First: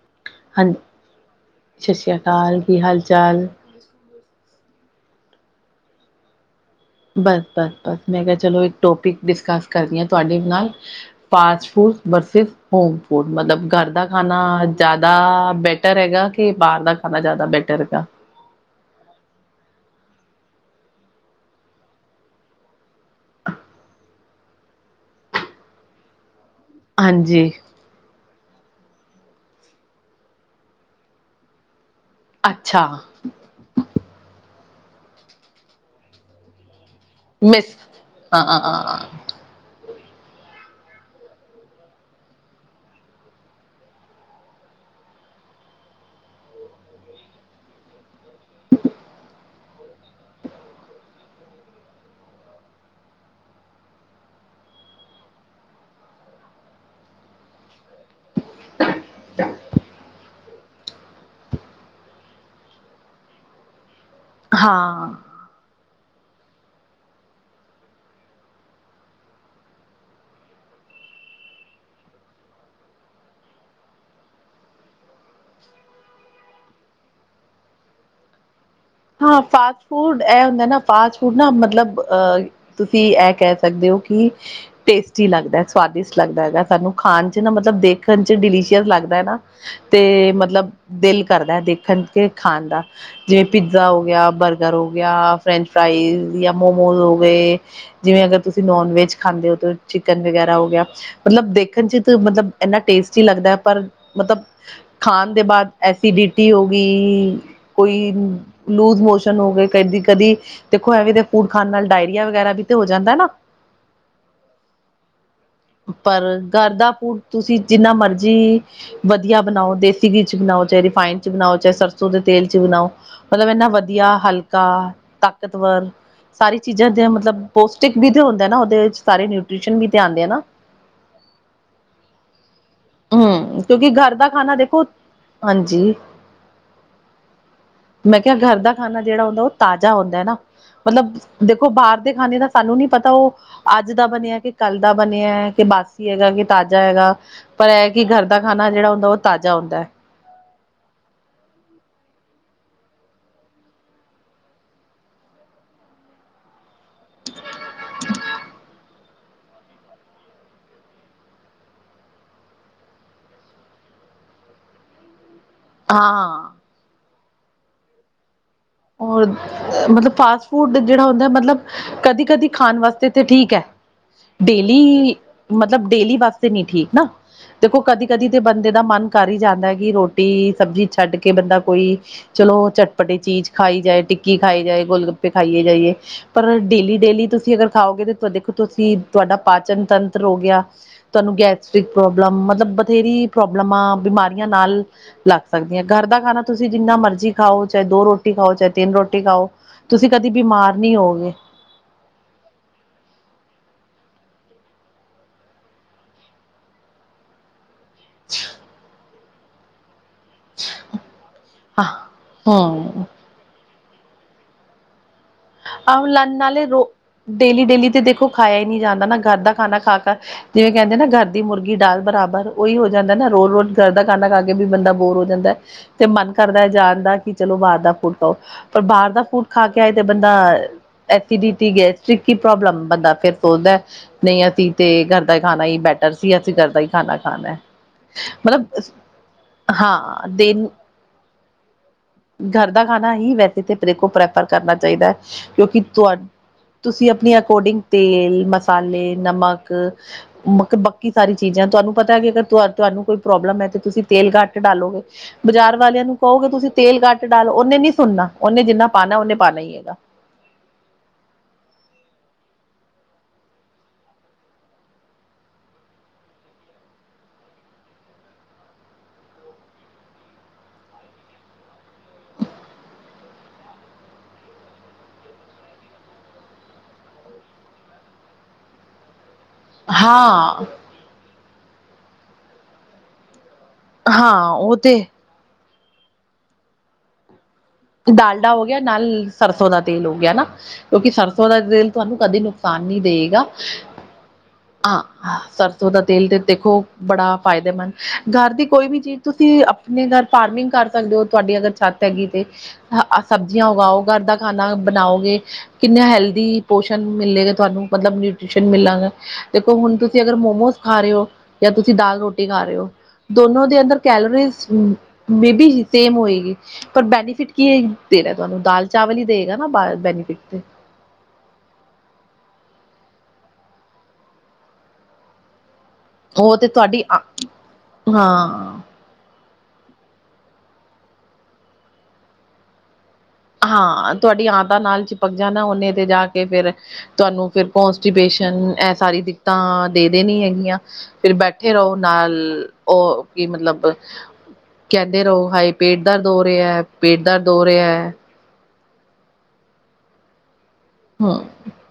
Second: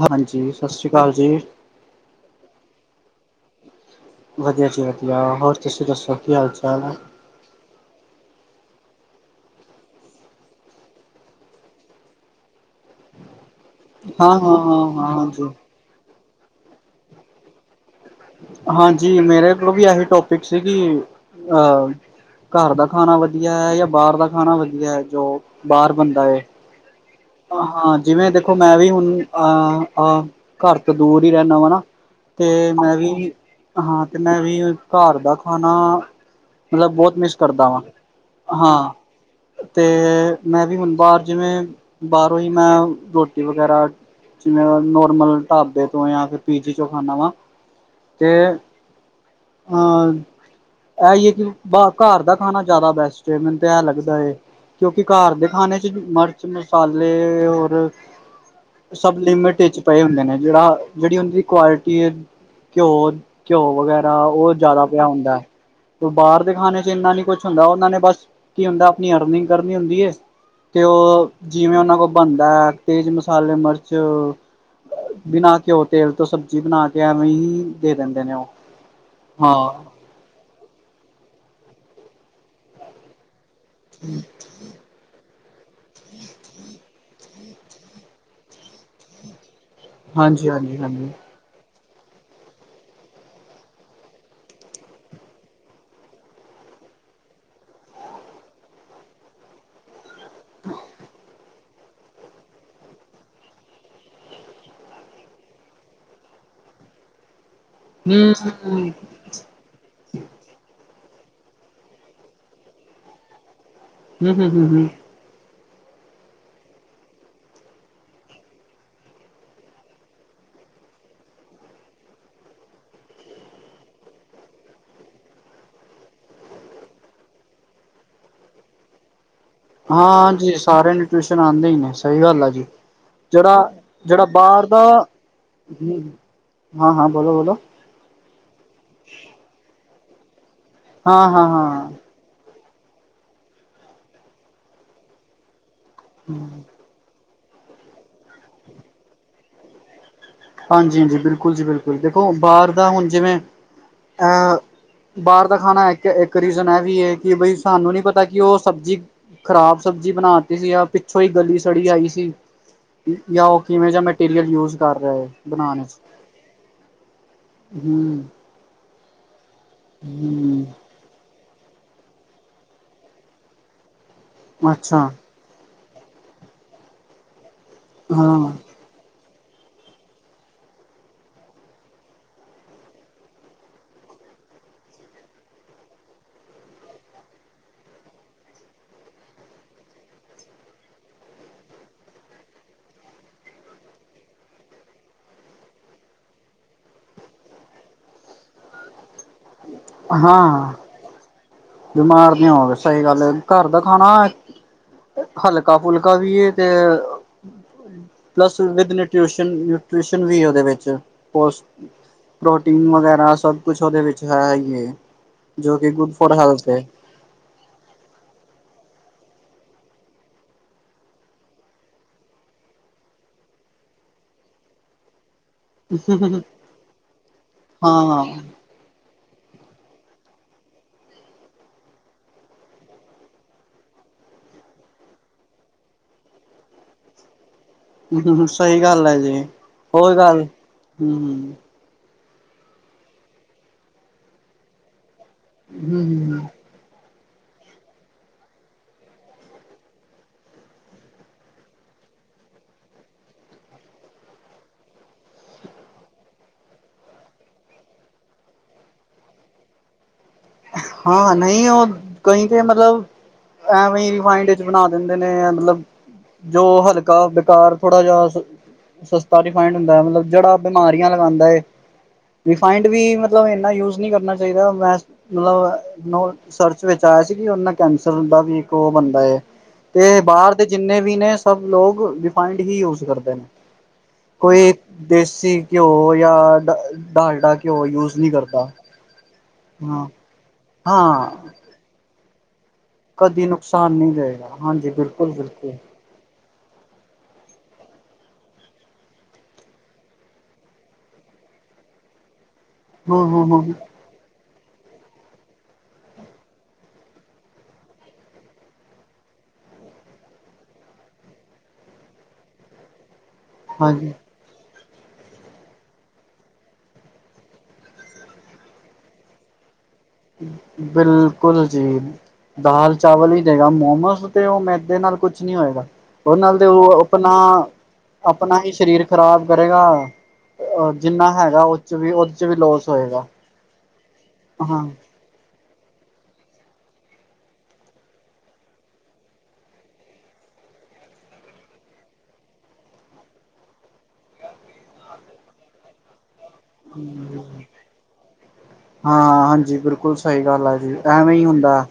ਹਾਂਜੀ, ਸਤਿ ਸ਼੍ਰੀ ਅਕਾਲ ਜੀ। ਸਤਿ ਸ੍ਰੀ ਅਕਾਲ। ਕੀ ਹਾਲ-ਚਾਲ? ਵਧੀਆ ਜੀ, ਵਧੀਆ। ਹੋਰ, ਤੁਸੀਂ ਦੱਸੋ ਕੀ ਹਾਲ-ਚਾਲ ਆ। ਬਸ, ਬਸ, ਬਸ 'ਮੈਂ ਕਿਹਾ ਚਲੋ, ਇੱਕ ਟੋਪਿਕ ਡਿਸਕਸ ਕਰਦੀ ਹਾਂ, ਤੁਹਾਡੇ ਨਾਲ ਫਾਸਟ-ਫੂਡ, ਵਰਸਿਸ ਹੋਮ-ਫੂਡ ਮਤਲਬ ਘਰ ਦਾ ਹਾਂ ਖਾਣਾ ਹਾਂ ਹਾਂ ਜ਼ਿਆਦਾ ਹਾਂ ਹਾਂਜੀ ਬ ਬੇਟਰ ਹੈਗਾ ਕਿ, ਬਾਹਰ ਦਾ ਖਾਣਾ ਜ਼ਿਆਦਾ ਬੈਟਰ ਹੈਗਾ। ਹਾਂਜੀ, ਮੇਰੇ ਕੋਲ ਵੀ ਆਹੀ ਟੋਪਿਕ ਸੀਗੀ, ਅਹ ਘਰ ਦਾ ਖਾਣਾ ਵਧੀਆ ਹੈ, ਯਾ ਬਾਹਰ ਦਾ ਖਾਣਾ ਵਧੀਆ ਹੈ, ਜੋ ਬਾਹਰ ਬਨਦਾ ਹੈ। ਹਾਂਜੀ। ਹਾਂ, ਜਿਵੇਂ ਦੇਖੋ ਮੈਂ ਵੀ ਹੁਣ, ਅਹ, ਅਂ, ਘਰ ਤੋਂ ਦੂਰ ਹੀ ਰਹਿੰਦਾ ਵਾ, ਨਾ ਤੇ ਅੱਛਾ ਮੈਂ ਵੀ, ਹਾਂ, ਤੇ ਮੈਂ ਵੀ, ਘਰ ਦਾ ਖਾਣਾ ਮਤਲਬ ਬਹੁਤ ਮੀਸ ਕਰਦਾ ਮਿਸ ਵਾਂ, ਹਾਂ, ਤੇ ਮੈਂ ਵੀ ਹੁਣ, ਬਾਹਾਰ ਜਿਵੇਂ ਬਾਹਰੋਂ ਹੀ ਮੈਂ, ਰੋਟੀ ਵਗੈਰਾ ਜਿਵੇਂ ਨੋਰਮਲ ਢਾਬੇ ਤੋਂ, ਜਾਂ ਫਿਰ ਪੀਜੀ ਚੋਂ ਖਾਂਨਾ ਵਾ। ਤੇ, ਹਂ ਇਹੀ ਹੈ ਕਿ ਘਰ ਦਾ ਖਾਣਾ ਜ਼ਿਆਦਾ ਬੈਸਟ ਮੈਨੂੰ ਤਾਂ ਇਹ ਲੱਗਦਾ ਹੈ। ਕਿਉਂਕਿ ਘਰ ਦੇ ਖਾਣੇ ਚ' ਮਿਰਚ, ਮਸਾਲੇ ਹੋਰ ਸਬ ਲਿਮਿਟ ਵਿੱਚ ਪਏ ਹੁੰਦੇ ਨੇ, ਜਿਹੜਾ ਜਿਹੜੀ ਉਹ ਦੀ ਕੁਆਲਿਟੀ ਹੈ। ਘਿਓ, ਘਿਓ ਵਗੈਰਾ ਉਹ ਜ਼ਿਆਦਾ ਪਿਆ ਹਾਂ ਹੁੰਦਾ। ਬਾਹਰ ਦੇ ਖਾਣੇ'ਚ ਇੰਨਾ ਨੀ ਕੁਛ ਹੁੰਦਾ, ਉਹਨਾਂ ਨੇ ਬਸ ਕੀ ਹੁੰਦਾ, ਆਪਣੀ ਅਰਨਿੰਗ ਕਰਨੀ ਹੁੰਦੀ। ਤੇ ਉਹ, ਜਿਵੇਂ ਉਹਨਾਂ ਕੋਲ ਬਣਦਾ ਹੈ, ਤੇਜ਼ ਮਸਾਲੇ, ਮਰਚ ਬਿਨਾ ਘਿਉ, ਤੇਲ ਤੋਂ ਸਬਜ਼ੀ ਬਣਾਕੇ ਐਵੇਂਹੀ, ਦੇ ਦਿੰਦੇ ਨੇ ਉਹ। ਹਾਂ ਫਾਸਟ-ਫੂਡ ਐ ਹੁੰਦਾ ਨਾ, ਫਾਸਟ-ਫੂਡ ਨਾ ਮਤਲਬ, ਅ ਤੁਸੀਂ ਇਹ ਕਹਿ ਸਕਦੇ ਹੋ ਕਿ, ਟੇਸਟੀ ਲੱਗਦਾ, ਸਵਾਦਿਸ਼ਟ ਲੱਗਦਾ ਹੈਗਾ, ਸਾਨੂੰ ਖਾਣ'ਚ ਨਾ ਮਤਲਬ ਦੇਖ ਖਣ 'ਚ ਡਿਲੀਸ਼ੀਅਸ ਲੱਗਦਾ ਐ ਨਾ, ਤੇ ਹਾਂਜੀ ਮਤਲਬ ਹਾਂਜੀ ਹਾਂਜੀ ਦਿਲ ਕਰਦਾ ਦੇਖਣ ਕੇ, ਖਾਣ ਦਾ, ਜੇ ਪਿੱਜ਼ਾ ਹੋ ਗਿਆ, ਬਰਗਰ ਹੋ ਗਿਆ, ਫਰੈਂਚ-ਫਰਾਾਈਜ਼ ਯਾ ਮੋਮੋਜ਼ ਹੋ ਗਏ ਜਿਵੇਂ ਅਗਰ ਤੁਸੀਂ ਨੋਨ ਵੈਜ ਖਾਂਦੇ ਹੋ ਚਿਕਨ ਵਗੈਰਾ ਹੋ ਗਿਆ। ਮਤਲਬ ਦੇ ਦੇਖਣ ਚ' ਮਤਲਬ ਇੰਨਾ ਟੇਸਟੀ ਲੱਗਦਾ ਹੈ। ਪਰ ਮਤਲਬ ਖਾਣ ਦੇ ਬਾਅਦ ਐਸੀਿਟੀ ਹੋ ਗਈ। ਕੋਈ ਹਮ ਹਮ ਲੂ ਮੋ ਹੋ ਗਏ ਕਦੀ ਦੇਖੋ ਐਵੇਂ ਫੂਡ ਖਾਣ ਨਾਲ ਡਾਇਰੀਆ ਵਗੈਰਾ ਵੀ ਤੇ ਹੋ ਜਾਂਦਾ ਨਾ। ਹਮ- ਹਮ- ਹਮ- ਹਮ ਪਰ ਗਰ ਦਾ ਫੂਡ ਤੁਸੀਂ ਜਿੰਨਾ ਮਰਜ਼ੀ ਵਧੀਆ ਬਣਾਓ ਦੇਸੀ ਘੀ ਚ' ਬਣਾਓ, ਚਾਹੇ ਰਿਫਡ ਚ' ਬਣਾਓ, ਚਾਹੇ ਸਰਸੋਂ ਦੇ ਤੇਲ ਚ' ਬਣਾਓ। ਮਤਲਬ ਇਨਾ ਵਧੀਆ। ਹਲਕਾ ਤਾਕਤਵਰ। ਸਾਰੀ ਚੀਜ਼ਾਂ ਮਤਲਬ ਪੌਸ਼ਟਿਕ ਵੀ ਤਾਂ ਹੁੰਦੀ ਨਾ ਉਹਦੇ ਵਿੱਚ। ਸਾਰੇ ਨਿਊਟ੍ਰਿਸ਼ਨ ਹਾਂ, ਜੀ ਸਾਰਿਆਂ ਨੂੰ ਟਿਊਸ਼ਨ ਆਉਂਦੇ ਹੀ ਨੇ ਸਹੀ ਗੱਲ ਆ ਜੀ। ਹਮ ਜਿਹੜਾ ਕਿਉਂਕਿ ਘਰ -ਜਿਹੜਾ ਦਾ ਖਾਣਾ ਬਾਹਰ ਦਾ। ਦੇਖੋ ਹਾਂਜੀ ਹਾਂ- ਹਾਂ ਬੋਲੋ- ਬੋਲੋ। ਮੈਂ ਕਿਹਾ ਘਰ ਦਾ ਖਾਣਾ ਜਿਹੜਾ ਹੁੰਦਾ ਉਹ ਤਾਜ਼ਾ ਹੁੰਦਾ ਹੈ ਨਾ। ਮਤਲਬ ਦੇਖੋ ਹਾਂ-ਹਾਂ-ਹਾਂ। ਬਾਹਰ ਦੇ ਖਾਨੇ ਦਾ ਸਾਨੂੰ ਨੀ ਪਤਾ ਉਹ ਅੱਜ ਦਾ ਬਣਿਆ। ਕਿ ਕੱਲ੍ਹ ਦਾ ਬਣਿਆ। ਕਿ ਬਸ ਕੀ ਹੈਗਾ ਕਿ ਤਾਜ਼ਾ ਹੈਗਾ। ਪਰ ਇਹ ਕਿ ਘਰ ਦਾ ਖਾਣਾ ਜਿਹੜਾ ਹੁੰਦਾ ਉਹ ਤਾਜ਼ਾ ਹੁੰਦਾ ਹੈ। ਹਾਂਜੀ -ਹਾਂਜੀ ਬਿਲਕੁਲ ਜੀ, ਬਿਲਕੁਲ ਦੇਖੋ ਬਾਹਰ ਦਾ ਹੁਣ ਜਿਵੇਂ ਹਾਂ, ਬਾਹਰ ਦਾ ਖਾਣਾ ਹੈ ਕੇ ਰੀਜ਼ਨ ਇਹ ਵੀ ਹੈ ਕਿ ਬਈ ਸਾਨੂੰ ਨੀ ਪਤਾ ਕਿ ਉਹ ਸਬਜ਼ੀ ਖ਼ਰਾਬ ਸਬਜ਼ੀ ਬਣਾ ਦਿੱਤੀ ਸੀ ਆ ਪਿੱਛੋਂ ਹੀ ਗਲੀ- ਸੜੀ ਆਈ ਸੀ। ਜਾਂ ਉਹ ਕਿਵੇਂ ਜ ਮਟੀਰੀਅਲ ਯੂਜ ਕਰ ਰਿਹਾ ਹੈ। ਹਾਂਜੀ। ਹਾਂ ਹੋਰ ਮਤਲਬ ਫਾਸ ਫੂਡ ਜਿਹੜਾ ਹੁੰਦਾ ਮਤਲਬ ਕਦੀ- ਕਦੀ ਖਾਣ ਵਾਸਤੇ ਥ ਠੀਕ ਹੈ। ਅੱਛਾ ਡੇਲੀ ਮਤਲਬ ਡੇਲੀ ਵਾਸਤੇ ਨੀ ਠੀਕ ਨਾ। ਦੇਖੋ ਕਦੀ- ਕਦੀ ਤੇ ਹਾਂ, ਬੰਦੇ ਦਾ ਮਨ ਕਰ ਹੀ ਜਾਂਦਾ ਹੈ ਕਿ ਰੋਟੀ- ਸਬਜ਼ੀ ਛੱਡ ਕੇ ਬੰਦਾ ਕੋਈ ਚਲੋ, ਚਟਪਟੇ ਚੀਜ਼ ਖਾਈ ਜਾਏ, ਟਿੱਕੀ ਖਾਈ ਜਾਏ, ਗੋਲ ਗੱਪੇ ਖਾਈਏ ਜਾਈਏ। ਪਰ ਡੇਲੀ- ਡੇਲੀ ਤੁਸੀਂ ਅਗਰ ਖਾਓਗੇ ਦੇਖੋ ਤੁਸੀਂ, ਤੁਹਾਡਾ ਪਾਚਨ ਤੰਤਰ ਹੋ ਗਿਆ। ਤੁਹਾਨੂੰ ਗੈਸਟ੍ਰਿਕ ਪ੍ਰੋਬਲਮ ਮਤਲਬ ਬਥੇਰੀ ਪ੍ਰੋਬਲਮਾਂ ਬਿਮਾਰੀਆਂ ਨਾਲ ਲੱਗ ਸਕਦੀਆਂ। ਘਰ ਦਾ ਖਾਣਾ ਤੁਸੀਂ ਜਿੰਨਾ ਮਰਜ਼ੀ ਖਾਓ ਚਾਹੇ ਦੋ ਰੋਟੀ ਦੋ ਰੋਟੀ ਖਾਓ, ਚਾਹੇ ਤਿੰਨ ਰੋਟੀ ਖਾਓ। ਤੁਸੀਂ ਕਦੇ ਹਾਂ। ਬਿਮਾਰ ਨਹੀਂ ਹੋਗੇ। ਬਿਮਾਰ ਨੀ ਹੋਵੇ, ਸਹੀ ਗੱਲ। ਘਰ ਦਾ ਖਾਣਾ। ਹਲਕਾ- ਫੁਲਕਾ ਵੀ ਤੇ ਪਲੱਸ ਵਿਦ ਨਿਸ਼ਨ ਨਿਊਟ੍ਰਸ਼ਨ ਵੀ ਉਹਦੇ ਵਿੱਚ ਹਾਂ ਹਮ ਪ੍ਰੋਟੀਨ ਵਗੈਰਾ ਸਭ ਕੁਛ ਉਹਦੇ ਵਿੱਚ ਹੈ ਹੈ ਹੀਏ। ਜੋ ਕਿ ਗੁਡ ਆਹ ਫੋਰ ਨਾਲੇ ਹੈਲਥ ਹੈ। ਰੋ ਡੇਲੀ- ਡੇਲੀ ਤੇ ਦੇਖੋ ਖਾਇਆ ਹੀ ਨਹੀਂ ਜਾਂਦਾ ਨਾ। ਘਰ ਦਾ ਖਾਣਾ ਖਾ ਕਰ ਜਿਵੇਂ ਕਹਿੰਦੇ ਨਾ, ਘਰ ਦੀ ਮੁਰਗੀ ਡਾਲ ਬਰਾਬਰ ਉਹੀ ਹੋ ਜਾਂਦਾ ਨਾ ਰੋਜ਼ -ਰੋਜ਼ ਘਰ ਦਾ ਖਾਨਾ ਕਰਕੇ ਵੀ ਬੰਦਾ ਬੋਰ ਹੋ ਜਾਂਦਾ। ਤੇ ਮਨ ਕਰਦਾ ਹੈ ਜਾਣ ਦਾ ਕਿ ਚਲੋ ਬਾਹਰ ਦਾ ਫੂਡ ਹਾਂ ਖਾਉ। ਪਰ ਬਾਹਰ ਦਾ ਫੂਡ ਖਾ ਕੇ ਆਏ ਤੇ ਬੰਦੇ ਐਸਿਡਿਟੀ, ਗੈਸਟ੍ਰਿਕ ਕੀ ਪ੍ਰੋਬਲਮ ਬੰਦਾ ਫਿਰ ਸੋਚਦਾ ਨਹੀਂ, ਅਸੀਂ ਤੇ ਘਰ ਦਾ ਹੀ ਖਾਣਾ ਹੀ ਬੈਟਰ ਸੀ, ਅਸੀਂ ਘਰ ਦਾ ਹੀ ਖਾਣਾ ਖਾਣਾ। ਹੂੰ, ਮਤਲਬ ਸਹੀ ਗੱਲ ਹੈ ਜੀ ਹੋਰ ਹਾਂ ਗੱਲ ਦਿਨ ਹੂੰ ਘਰ ਦਾ ਖਾਣਾ ਹੀ ਵੈਸੇ ਤਾਂ ਮੇਰੇ ਕੋਲ ਪ੍ਰੈਫਰ ਕਰਨਾ ਚਾਹੀਦਾ ਹੈ। ਕਿਉਂਕਿ ਤੁਹਾਡੇ ਹੂੰ ਤੁਸੀਂ ਆਪਣੀ ਅਕੋਰਡਿੰਗ ਤੇਲ, ਮਸਾਲੇ ਨਮਕ ਮ ਬਾਕੀ ਸਾਰੀ ਚੀਜ਼ਾਂ ਤੁਹਾਨੂੰ ਪਤਾ ਕਿ ਅਗਰ ਤੁਹਾਨੂੰ ਕੋਈ ਪ੍ਰੋਬਲਮ ਹੈ ਤੇ ਤੁਸੀਂ ਤੇਲ ਘੱਟ ਡਾਲੋਗੇ। ਬਾਜ਼ਾਰ ਵਾਲਿਆਂ ਨੂੰ ਕਹੋਗੇ ਤੁਸੀਂ ਤੇਲ ਕੱਟ ਡਾਲੋ, ਉਹਨੇ ਨੀ ਸੁਣਨਾ ਉਹਨੇ ਜਿੰਨਾ ਪਾਉਣਾ ਉਹਨੇ ਪਾਉਣਾ ਹੀ ਹੈਗਾ। ਹਾਂ, ਨਹੀਂ ਉਹ ਕਹੀ ਕੇ ਮਤਲਬ ਐਵੇਂ ਹੀ ਰਿਫੰਡ ਵਿੱਚ ਬਣਾ ਦਿੰਦੇ ਨੇ ਮਤਲਬ। ਜੋ ਹਲਕਾ ਬੇਕਾਰ ਥੋੜਾ ਜਿਹਾ ਸਸਤਾ ਡਫਡ ਹੁੰਦਾ। ਮਤਲਬ ਜਿਹੜਾ ਬਿਮਾਰੀਆਂ ਲਗਾਉਂਦਾ ਹੈ। ਰਿਫਾਇੰਡ ਵੀ ਮਤਲਬ ਇਨਾ ਯੂਜ ਨਹੀਂ ਕਰਨਾ ਚਾਹੀਦਾ। ਮੈਂ ਮਤਲਬ ਸਰਚ ਵਿੱਚ ਆਇਆ ਸੀ ਕਿ ਉਹ ਨਾਲ ਕੈਂਸਰ ਦਾ ਵੀ ਇੱਕ ਉਹ ਬੰਦਾ ਤੇ ਬਾਹਰ ਹਾਂ ਦੇ ਜਿੰਨੇ ਵੀ ਨੇ ਸਭ ਲੋਕ ਰਿਫਾਈੰਡ ਹੀ ਯੂਜ ਕਰਦੇ ਨੇ। ਹਾਂ ਕੋਈ ਉਹ ਤੇ ਦੇਸੀ ਘਿਓ ਜਾਂ ਡਾਲਡਾ ਘਿਓ ਯੂਜ ਨਹੀਂ ਡਾਲਡਾ ਹੋ ਕਰਦਾ। ਗਿਆ ਨਾਲ ਸਰਸੋਂ ਦਾ ਤੇਲ ਹਾਂ ਹੋ ਗਿਆ ਨਾ ਕਿਉਂਕਿ ਹਾਂ ਸਰਸੋਂ ਦਾ ਤੇਲ ਤੁਹਾਨੂੰ ਕਦੇ ਨੁ ਨੁਕਸਾਨ ਦੇਏਗਾ ਕਦੀ ਨੁਕਸਾਨ ਨਹੀਂ ਦੇਵੇਗਾ ਹਾਂਜੀ ਬਿਲਕੁਲ ਹਾਂ ਬਿਲਕੁਲ। ਸਰਸੌ ਦਾ ਤੇਲ ਤੇ ਦੇਖੋ ਬੜਾ ਫਾਇਦੇਮੰਦ ਘਰ ਦੀ ਕੋਈ ਵੀ ਚੀਜ਼ ਤੁਸੀਂ ਆਪਣੇ ਘਰ ਫਾਰਮਿੰਗ ਕਰ ਸਕਦੇ ਹੋ ਤੁਹਾਡੀ ਅਗਰ ਛੱਤ ਹੈਗੀ ਤੇ ਹੂੰ ਹੂੰ ਹੂੰ ਸਬਜ਼ੀਆਂ ਉਗਾਓ ਘਰ ਦਾ ਖਾਣਾ ਬਣਾਓਗੇ। ਕਿੰਨੇ ਹੈਲਦੀ ਪੋਸ਼ਣ ਮਿਲੇਗਾ ਤੁਹਾਨੂੰ ਮਤਲਬ ਨਿਊਟ੍ਰੀਸ਼ਨ ਮਿਲਾਂਗਾ। ਦੇਖੋ ਹੁਣ ਤੁਸੀਂ ਅਗਰ ਮੋਮੋਸ ਖਾ ਰਹੇ ਹੋ ਜਾਂ ਤੁਸੀਂ ਦਾਲ ਰੋਟੀ ਖਾ ਰਹੇ ਹੋ। ਦੋਨੋ ਦੇ ਅੰਦਰ ਹਾਂਜੀ। ਕੈਲੋਰੀ ਮੇਬੀ ਸੇਮ ਹੋਏਗੀ ਪਰ ਬੈਨਿ ਫਿਰਕੀ ਦੇਣਾ ਤੁਹਾਨੂੰ ਦਾਲ-ਚਾਵਲ ਹੀ ਦੇਗਾ ਨਾ ਬੈਨੀਫਿਟ ਤੇ। ਬਿਲਕੁਲ ਜੀ। ਦਾਲ-ਚਾਵਲ ਹੀ ਦੇਗਾ, ਮੋਮੋਸ ਤੇ ਉਹ ਮੈਦੇ ਨਾਲ ਕੁਛ ਨੀ ਹੋਏਗਾ। ਉਹਦੇ ਨਾਲ ਤੇ ਉਹ ਆਪਣਾ-ਆਪਣਾ ਹੀ ਹਾਂ ਸਰੀਰ ਖ਼ਰਾਬ ਕਰੇਗਾ ਜਿੰਨਾ ਹੈਗਾ ਉਹ ਚ ਵੀ ਉਹਦੇ ਚ ਵੀ ਲੋਸ ਹੋਏਗਾ। ਹਾਂ ਤੁਹਾਡੀ ਆਤਾਂ ਹਾਂ ਨਾਲ ਚਿਪਕ ਜਾਣਾ ਓਨੇ ਤੇ ਜਾ ਕੇ ਫੇਰ। ਤੁਹਾਨੂੰ ਫਿਰ ਕੋਨਸਟੀਪੇਸ਼ਨ ਇਹ ਸਾਰੀ ਦਿੱਕਤਾਂ ਦੇ ਦੇ ਨੀ ਹੈਗੀਆਂ। ਫਿਰ ਬੈਠੇ ਰਹੋ ਨਾਲ ਉਹ ਕੀ ਮਤਲਬ ਕਹਿੰਦੇ ਰਹੋ ਹਏ। ਪੇਟ ਦਰਦ ਹੋ ਰਿਹਾ-ਪੇਟ ਦਰਦ ਹੋ ਰਿਹਾ ਹੈ। ਹਾਂ-ਹਾਂਜੀ, ਬਿਲਕੁਲ ਸਹੀ ਗੱਲ ਹੈ ਜੀ ਐਵੇਂ ਹੀ ਹਮ ਹੁੰਦਾ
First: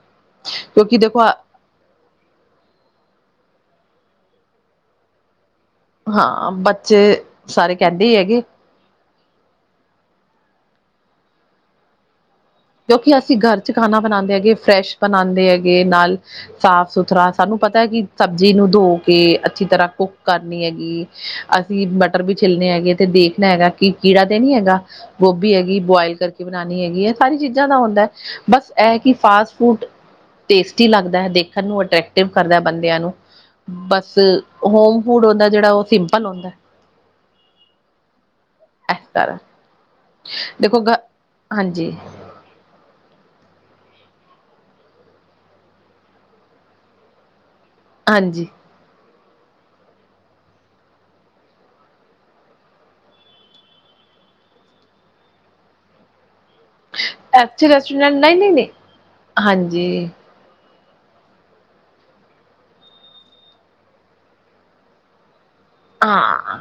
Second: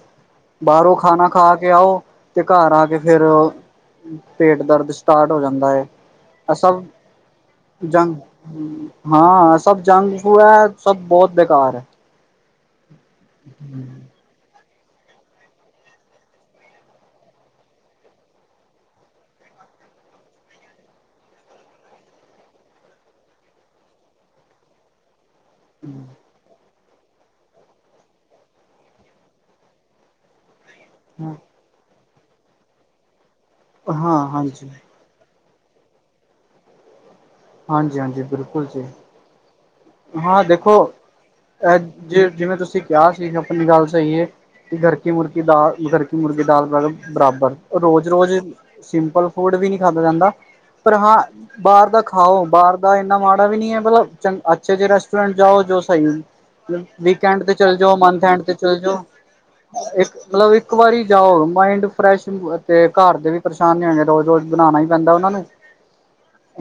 ਬਾਹਰੋਂ ਕਿਉਂਕਿ ਦੇਖੋ ਖਾਣਾ ਖਾ ਕੇ ਆਓ ਤੇ ਘਰ ਆ ਕੇ ਫਿਰ ਪੇਟ ਦਰਦ ਸਟਾਰਟ ਹੋ ਜਾਂਦਾ ਹੈ। ਹਾਂ ਅਸਲ ਬੱਚੇ ਸਾਰੇ ਕਹਿੰਦੇ ਜੰਗ ਹੀ ਹੈਗੇ ਹਾਂ, ਸਭ ਜੰਗ ਫੂਡ ਹੈ ਸਭ ਬਹੁਤ ਬੇਕਾਰ ਹੈ। ਕਿਉਂਕਿ ਅਸੀਂ ਘਰ ਚ ਖਾਣਾ ਬਣਾਉਂਦੇ ਹੈਗੇ ਫਰੈਸ਼ ਬਣਾਉਂਦੇ ਹੈਗੇ ਨਾਲ ਸਾਫ ਸੁਥਰਾ ਸਾਨੂੰ ਪਤਾ ਹੈ ਕਿ ਸਬਜ਼ੀ ਨੂੰ ਧੋ ਕੇ ਅੱਛੀ ਤਰ੍ਹਾਂ ਕੁੱਕ ਕਰਨੀ ਹੈਗੀ। ਅਸੀਂ ਭਟਰ ਵੀ ਛਿੱਲਦੇ ਹੈਗੇ ਤੇ ਦੇਖਣਾ ਹੈਗਾ ਕਿ ਕੀੜਾ ਤੇ ਨੀ ਹੈਗਾ। ਗੋਭੀ ਹੈਗੀ ਬੁਆਇਲ ਕਰਕੇ ਬਣਾਉਣੀ ਹੈਗੀ ਹੈ। ਸਾਰੀ ਚੀਜ਼ਾਂ ਦਾ ਹੁੰਦਾ ਹੈ ਬਸ ਇਹ ਕਿ ਫਾਸਟ ਫੂਡ ਟੇਸਟੀ ਲੱਗਦਾ ਹੈ ਦੇਖ ਸਬਨੂੰ ਅਟਰ੍ਰੈਕਟਿਵ ਕਰਦਾ ਬੰਦਿਆਂ ਨੂੰ ਬਸ ਹਾਂ ਹਾਂਜੀ ਹੋਮ ਫੂਢ ਹੁੰਦਾ ਜਿਹੜਾ ਉਹ ਸਿੰਪਲ ਹੁੰਦਾ। ਹਾਂਜੀ-ਹਾਂਜੀ, ਬਿਲਕੁਲ ਜੀ। ਇਸ ਕਰਰ ਹਾਂ, ਦੇਖੋ ਅ ਹਾਂਜੀ ਜੇ ਜਿਵੇਂ ਤੁਸੀਂ ਕਿਆ ਸੀਖ ਆਪਣੀ ਗੱਲ ਸਹੀ ਹੈ ਕਿ ਘਰ ਕੀ ਮੁਰਗੀ ਦਾਲ- ਘਰ ਕੀ ਮੁਰਗੀ ਦਾਲ ਬਰਾਬਰ। ਔ, ਰੋਜ਼-ਰੋਜ਼ ਹਾਂਜੀ ਸਿੰਪਲ ਫੂਡ ਵੀ ਨਹੀਂ ਖਾਧਾ ਜਾਂਦਾ। ਪਰ ਹਾਂ ਬਾਹਰ ਦਾ ਖਾਓ ਬਾਹਰ ਦਾ ਇੰਨਾ ਮਾੜਾ ਵੀ ਨਹੀਂੀ ਹੈ ਮਤਲਬ ਚੰ ਚੰਗੇ ਰੈਸਟੋਰੈਂਟ ਜਾਓ ਜੋ ਸਈ ਵੀਕਐਂਡ ਤੇ ਐਥੇ ਚਲੇ ਜਾਓ ਰੈਸਟੋਰੈਂਟ ਮੰਥਂ ਨਹੀਂ ਐਂਡ ਨਹੀਂ ਤੇ ਨਹੀਂ ਚਲੇ ਜਾਓ ਹਾਂਜੀ ਇੱਕ ਮਤਲਬ ਇੱਕ ਵਾਰੀ ਜਾਓ ਮਾਇੰਡ ਫਰੈਸ਼ ਅਤੇ ਘਰ ਦੇ ਵੀ ਪਰੇਸ਼ਾਨੀ ਨੀ ਹੋਣੇ ਰੋਜ਼ ਰੋਜ਼ ਬਣਾਉਣਾ ਹੀ ਪੈਂਦਾ ਉਹਨਾਂ ਨੇ ਹਾਂ,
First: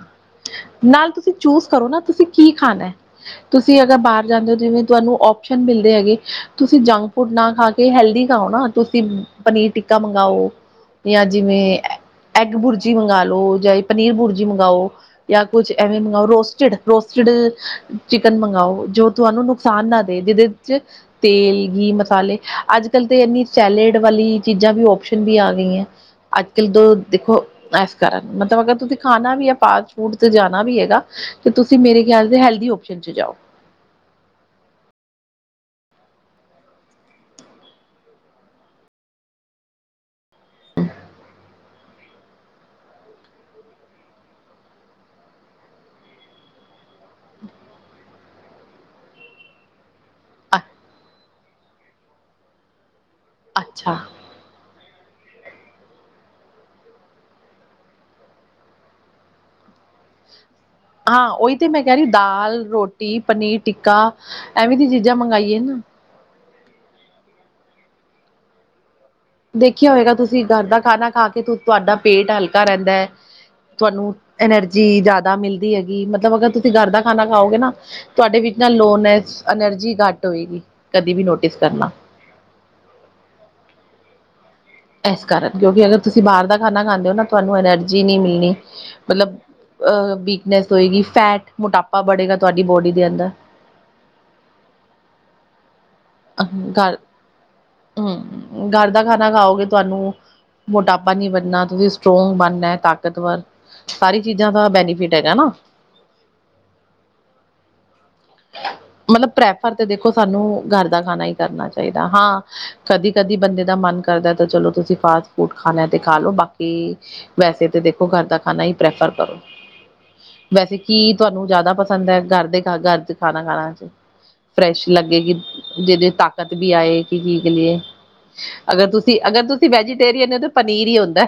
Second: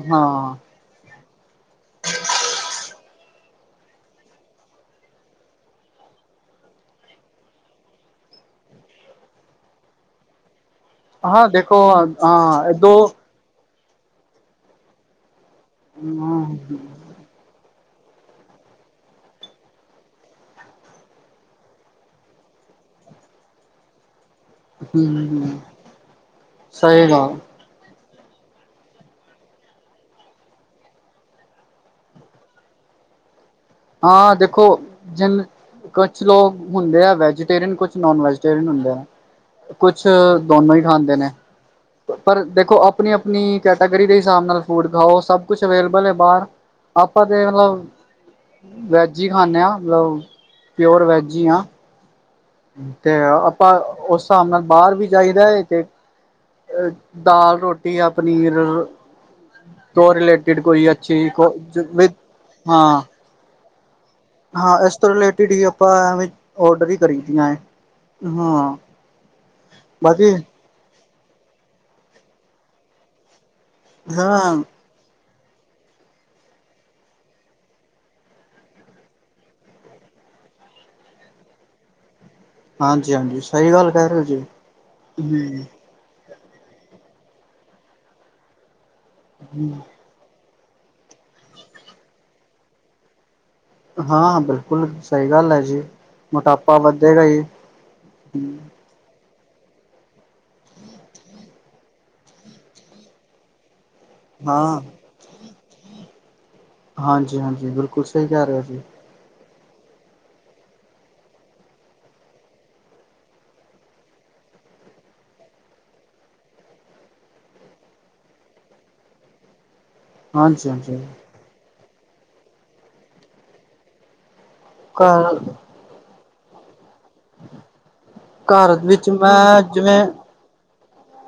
ਨਾਲ ਤੁਸੀਂ ਚੂਸ ਕਰੋ ਨਾ ਤੁਸੀਂ ਕੀ ਖਾਣਾ? ਤੁਸੀਂ ਅਗਰ ਬਾਹਰ ਜਾਂਦੇ ਹੋ ਜਿਵੇਂ ਤੁਹਾਨੂੰ ਓਸ਼ਨ ਮਿਲਦੇ ਹੈਗੇ ਤੁਸੀਂ ਜੰਕ ਫੂਡ ਨਾ ਖਾ ਕੇ ਤੇ ਹੈਲਦੀ ਖਾਓ ਨਾ ਤੁਸੀਂ ਪਨੀਰ ਟਿੱਕਾ ਮੰਗਵਾਓ। ਜਾਂ ਹਾਂ ਜਿਵੇਂ ਦੇਖੋ ਐਗ ਹਾਂ ਬੁਰਜੀ ਦੋ ਮੰਗ ਲਓ ਜਾਂ ਪਨੀਰ ਬੁਰਜੀ ਮੰਗਵਾਓ ਜਾਂ ਕੁਛ ਐਵੇਂ ਮੰਗਓ ਹਮ ਰੋਸਟੇਡ-ਰੋਸ- ਸਟਿਲ ਚਿਕਨ ਮੰਗਾਓ ਜੋ ਤੁਹਾਨੂੰ ਨੁਕਸਾਨ ਨਾ ਦੇ ਜਿਹਦੇ ਚ ਤੇਲ, ਗੀ, ਮਸਾਲੇ ਅੱਜ-ਕੱਲ ਤੇ ਇੰਨੀ ਸੈਲੇਡ ਵਾਲੀ ਚੀਜ਼ਾਂ ਵੀ ਆਪਸ਼ਨ ਵੀ ਹਮ ਆ ਗਈਆਂ ਅੱਜ-ਕੱਲ ਦੋ ਸਹੀ ਗੱਲ ਦੇਖੋ ਇਸ ਕਾਰਨ ਮਤਲਬ ਅਗਰ ਤੁਸੀਂ ਖਾਣਾ ਵੀ ਹੈ ਫਾਸ ਫੂਡ ਤੇ ਜਾਣਾ ਵੀ ਹੈਗਾ ਤੇ ਤੁਸੀਂ ਮੇਰੇ ਖਿਆਲ ਦੇ ਹੈਲਦੀ ਆਪਸ਼ਨ ਚ ਜਾਓ। ਹਾਂ, ਦੇਖੋ ਜਿਨ ਕੁਛ ਲੋਕ ਹੁੰਦੇ ਆ ਵੈਜੀਟੇਰੀਅਨ ਕੁਛ ਨੋਨ ਵੈਜੀਟੇਰੀਅਨ ਹੁੰਦੇ ਆ। ਕੁਛ [unintelligible] ਹੀ ਖਾਂਦੇ ਨੇ ਪਰ ਦੇਖੋ ਆਪਣੀ ਆਪਣੀ ਕੈਟਾਗਰੀ ਦੇ ਹਿਸਾਬ ਨਾਲ ਫੂਡ ਖਾਓ ਸਭ ਕੁਛ ਅਵੇਲੇਬਲ ਹੈ ਬਾਹਰ ਆਪਾਂ ਤਾਂ ਮਤਲਬ ਵੈਜ ਹੀ ਖਾਂਦੇ ਹਾਂ ਮਤਲਬ ਪਿਓਰ ਵੈੱਜ ਹੀ ਹਾਂ ਤੇ ਆਪਾਂ ਅੱਛਾ ਉਸ ਹਿਸਾਬ ਨਾਲ ਬਾਹਰ ਵੀ ਜਾਈਦਾ ਹੈ ਤੇ ਦਾਲ ਰੋਟੀ ਜਾਂ ਪਨੀਰ [unintelligible] ਤੋਂ ਰਿਲੇਟਿਡ ਕੋਈ ਹਾਂ ਅੱਛੀ ਉਹੀ ਤੇ ਮੈਂ ਕਹਿ ਰਹੀ ਵਿਦ ਦਾਲ ਹਾਂ ਰੋਟੀ ਪਨੀਰ ਟਿੱਕਾ ਐਵੇਂ ਹਾਂ ਦੀ ਇਸ ਤੋਂ ਚੀਜ਼ਾਂ ਰਿਲੇਟਿਡ ਮੰਗਾਈਏ ਹੀ ਨਾ ਆਪਾਂ ਐਵੇ ਔਡਰ ਹੀ ਕਰੀ ਦੀਆਂ ਹਾਂ ਦੇਖਿਆ ਹੋਏਗਾ ਬਾਕੀ ਤੁਸੀਂ ਘਰ ਦਾ ਖਾਣਾ ਖਾ ਕੇ ਤੁਹਾਡਾ ਪੇਟ ਹਲਕਾ ਰਹਿੰਦਾ ਐ ਤੁਹਾਨੂੰ ਹਾਂ ਐਨਰਜੀ ਜ਼ਿਆਦਾ ਮਿਲਦੀ ਹੈਗੀ ਮਤਲਬ ਅਗਰ ਤੁਸੀਂ ਘਰ ਦਾ ਖਾਣਾ ਖਾਓਗੇ ਨਾ ਤੁਹਾਡੇ ਵਿੱਚ ਨਾ ਲੋਨੈਸ ਐਨਰਜੀ ਘੱਟ ਹੋਏਗੀ ਕਦੇ ਵੀ ਨੋਟਿਸ ਕਰਨਾ ਹਾਂਜੀ ਹਾਂਜੀ ਸਹੀ ਗੱਲ ਕਹਿ ਰਹੇ ਹੋ ਜੀ ਇਸ ਕਾਰਨ ਹਮ ਕਿਉਂਕਿ ਅਗਰ ਤੁਸੀਂ ਬਾਹਰ ਦਾ ਖਾਣਾ ਖਾਂਦੇ ਹੋ ਨਾ ਤੁਹਾਨੂੰ ਐਨਰਜੀ ਨਹੀਂ ਮਿਲਣੀ ਮਤਲਬ [unintelligible] ਵੀਕਨੈਸ ਹੋਏਗੀ ਫੈਟ ਮੋਟਾਪਾ ਬੜੇਗਾ ਤੁਹਾਡੀ ਬੋਡੀ ਦੇ ਅੰਦਰ ਹਾਂ ਬਿਲਕੁਲ ਸਹੀ ਗੱਲ ਹੈ ਜੀ ਮੋਟਾਪਾ ਘਰ ਵੱਧੇਗਾ ਜੀ [unintelligible] ਹੂੰ ਹਮ [unintelligible] ਦਾ ਖਾਣਾ ਖਾਓਗੇ ਤੁਹਾਨੂੰ ਮੋਟਾਪਾ ਨੀ ਬਣਨਾ ਤੁਸੀਂ ਸਟਰੋਂਗ ਬਣਨਾ ਤਾਕਤਵਰ ਸਾਰੀ ਚੀਜ਼ਾਂ ਦਾ ਹਾਂ ਬੈਨੀਫਿਟ ਹੈਗਾ ਨਾ ਹਾਂਜੀ ਹਾਂਜੀ ਬਿਲਕੁਲ ਸਹੀ ਕਹਿ ਰਹੇ ਜੀ ਮਤਲਬ ਪ੍ਰੈਫਰ ਤੇ ਦੇਖੋ ਸਾਨੂੰ ਘਰ ਦਾ ਖਾਣਾ ਹੀ ਕਰਨਾ ਚਾਹੀਦਾ ਹਾਂ ਕਦੀ ਕਦੀ ਬੰਦੇ ਦਾ ਮਨ ਕਰਦਾ ਤਾਂ ਚਲੋ ਤੁਸੀਂ ਫਾਸਟ ਫੂਡ ਖਾਣਾ ਤੇ ਖਾ ਲੋ ਬਾਕੀ ਵੈਸੇ ਤਾਂ ਦੇਖੋ ਘਰ ਦਾ ਖਾਣਾ ਹੀ ਪ੍ਰੈਫਰ ਕਰੋ ਹਾਂਜੀ ਵੈਸੇ ਕੀ ਹਾਂਜੀ ਤੁਹਾਨੂੰ ਜ਼ਿਆਦਾ ਪਸੰਦ ਹੈ ਘਰ ਦੇ ਘਰ ਚ ਖਾਣਾ ਖਾਣਾ ਚ ਫਰੈਸ਼ ਲੱਗੇ ਘਰ ਕਿ ਜਿਹਦੇ ਚ ਤਾਕਤ ਵੀ ਆਏ ਕੀ ਕਏ ਘਰ ਅਗਰ ਵਿੱਚ ਤੁਸੀਂ ਅਗਰ ਮੈਂ ਤੁਸੀਂ ਜਿਵੇਂ ਵੈਜੀਟੇਰੀਅਨ ਹੋ ਤਾਂ ਪਨੀਰ ਹੀ ਆਉਦਾ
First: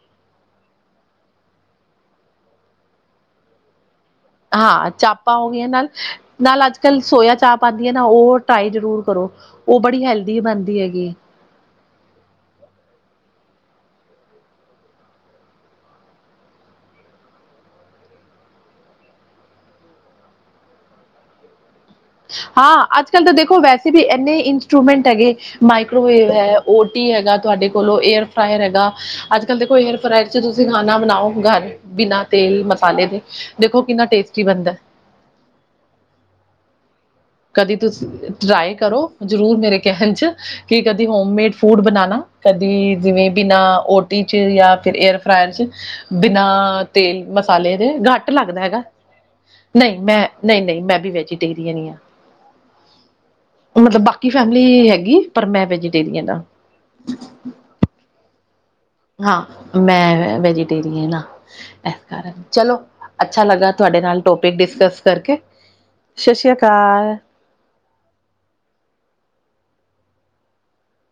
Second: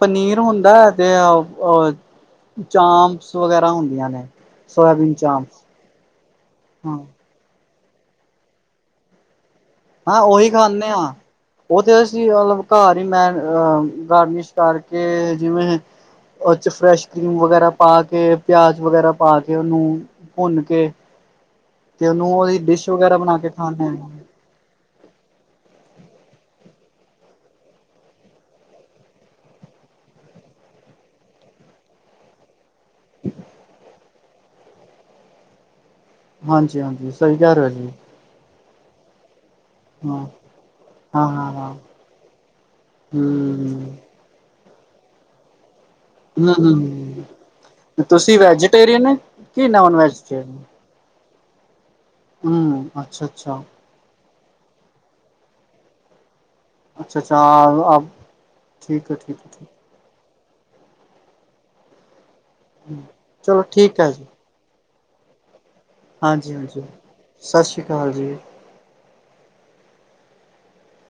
ਪਨੀਰ ਹੁੰਦਾ ਤੇ ਚਾਪ ਸ ਵਗੈਰਾ ਹੁੰਦੀਆਂ ਨੇ ਹਾਂ ਸੋਇਆਬੀਨ ਚਾਪਾਂ ਹੋ ਚਾਂਪਸ ਗਈਆਂ ਨਾਲ ਨਾਲ ਅੱਜ ਹਾਂ ਕੱਲ੍ਹ ਸੋਇਆ ਚਾਪ ਪਦੀ ਹੈ ਨਾ ਉਹ ਟਾਈ ਜ਼ਰੂਰ ਕਰੋ ਉਹ ਬੜੀ ਹਾਂ ਹੈਲਦੀ ਉਹੀ ਬਣਦੀ ਖਾਂਦੇ ਹਾਂ। ਹੈਗੀ ਉਹ ਤੇ ਅਸੀਂ ਮਤਲਬ ਘਰ ਹੀ ਮੈਂ ਅਹ ਗਾਰਨਿਸ਼ ਕਰਕੇ ਜਿਵੇਂ ਉਹ ਚ ਫਰੈਸ਼ ਕਰੀਮ ਵਗੈਰਾ ਪਾ ਕੇ ਪਿਆਜ ਵਗੈਰਾ ਪਾ ਕੇ ਉਹਨੂੰ ਭੁੰਨ ਕੇ ਤੇ ਉਹਨੂੰ ਉਹਦੀ ਹਾਂ ਡਿਸ਼ ਅੱਜ ਵਗੈਰਾ ਕੱਲ੍ਹ ਤਾਂ ਬਣਾ ਕੇ ਦੇਖੋ ਖਾਂਦੇ ਵੈਸੇ ਵੀ ਹਾਂ ਇੰਨੇ ਇੰਚ ਇੰਸਟਰੂਮੈਂਟ ਹੈਗੇ ਮਾਈਕਰੋਵੇਵ ਹੈ ਓ ਟੀ ਹੈਗਾ ਤੁਹਾਡੇ ਕੋਲੋਂ ਏਅਰ ਫਰਾਾਇਰ ਹੈਗਾ ਅੱਜ ਕੱਲ੍ਹ ਦੇ ਕੋਈ ਹੇਅਰ ਫਰਾਈ ਚ ਤੁਸੀਂ ਖਾਣਾ ਬਣਾਓ ਘਰ ਬਿਨਾਂ ਤੇਲ ਮਸਾਲੇ ਦੇ ਦੇਖੋ ਕਿੰਨਾ ਟੇਸਟੀ ਬਣਦਾ ਹਾਂਜੀ ਹਾਂਜੀ ਸਹੀ ਕਹਿ ਰਹੇ ਹੋ ਕਦੀ ਜੀ। ਤੁਸੀਂ ਟਰਾਈ ਕਰੋ ਜ਼ਰੂਰ ਮੇਰੇ ਕਹਿਣ ਹਾਂ ਚ ਕਿ ਕਦੇ ਹਾਂ ਹਾਂ ਹੋਮਮੇਡ ਹਾਂ ਫੂਡ ਬਣਾਣਾ ਕਦੀ ਜਿਵੇਂ ਹੂੰ ਬਿਨਾਂ ਟੀ ਚ ਜਾਂ ਫਿਰ ਅਰਫਰਾਾਇਰ 'ਚ ਬਿਨਾਂ ਹੂੰ ਤੇਲ ਹੂੰ ਮਸਾਲੇ ਦੇ ਘੱਟ ਤੁਸੀਂ ਲੱਗਦਾ ਹੈਗਾ ਵੈਜੀਟੇਰੀਅਨ ਕਿ ਨੋਨ ਨਹੀਂ ਮੈਂ ਨਹੀਂ ਵੈਜੀਟੇਰੀਅਨ ਨਹੀਂ ਮੈਂ ਵੀ ਵੇਜ ਡੇਰੀਆਂ ਨਹੀ ਹੂੰ ਅੱਛਾ ਅੱਛਾ ਮਤਲਬ ਬਾਕੀ ਫੈਮਿਲੀ ਹੈਗੀ ਪਰ ਮੈਂ ਵੈਜੀਟੇਰੀਅਨ ਹਾਂ [unintelligible] ਠੀਕ ਹੈ ਠੀਕ ਹੈ ਹਾਂ ਮੈਂ ਵੈਜੀਟੇਰੀਅਨ ਆਂ [unintelligible] ਚਲੋ ਠੀਕ ਅੱਛਾ ਚਲੋ ਲੱਗਾ ਠੀਕ ਤੁਹਾਡੇ ਹੈ ਨਾਲ ਜੀ ਟੋਪਿਕ ਡਿਸਕਸ ਕਰਕੇ ਸਤਿ ਸ਼੍ਰੀ ਹਾਂਜੀ ਹਾਂਜੀ ਅਕਾਲ ਸਤਿ ਸ਼੍ਰੀ ਅਕਾਲ ਜੀ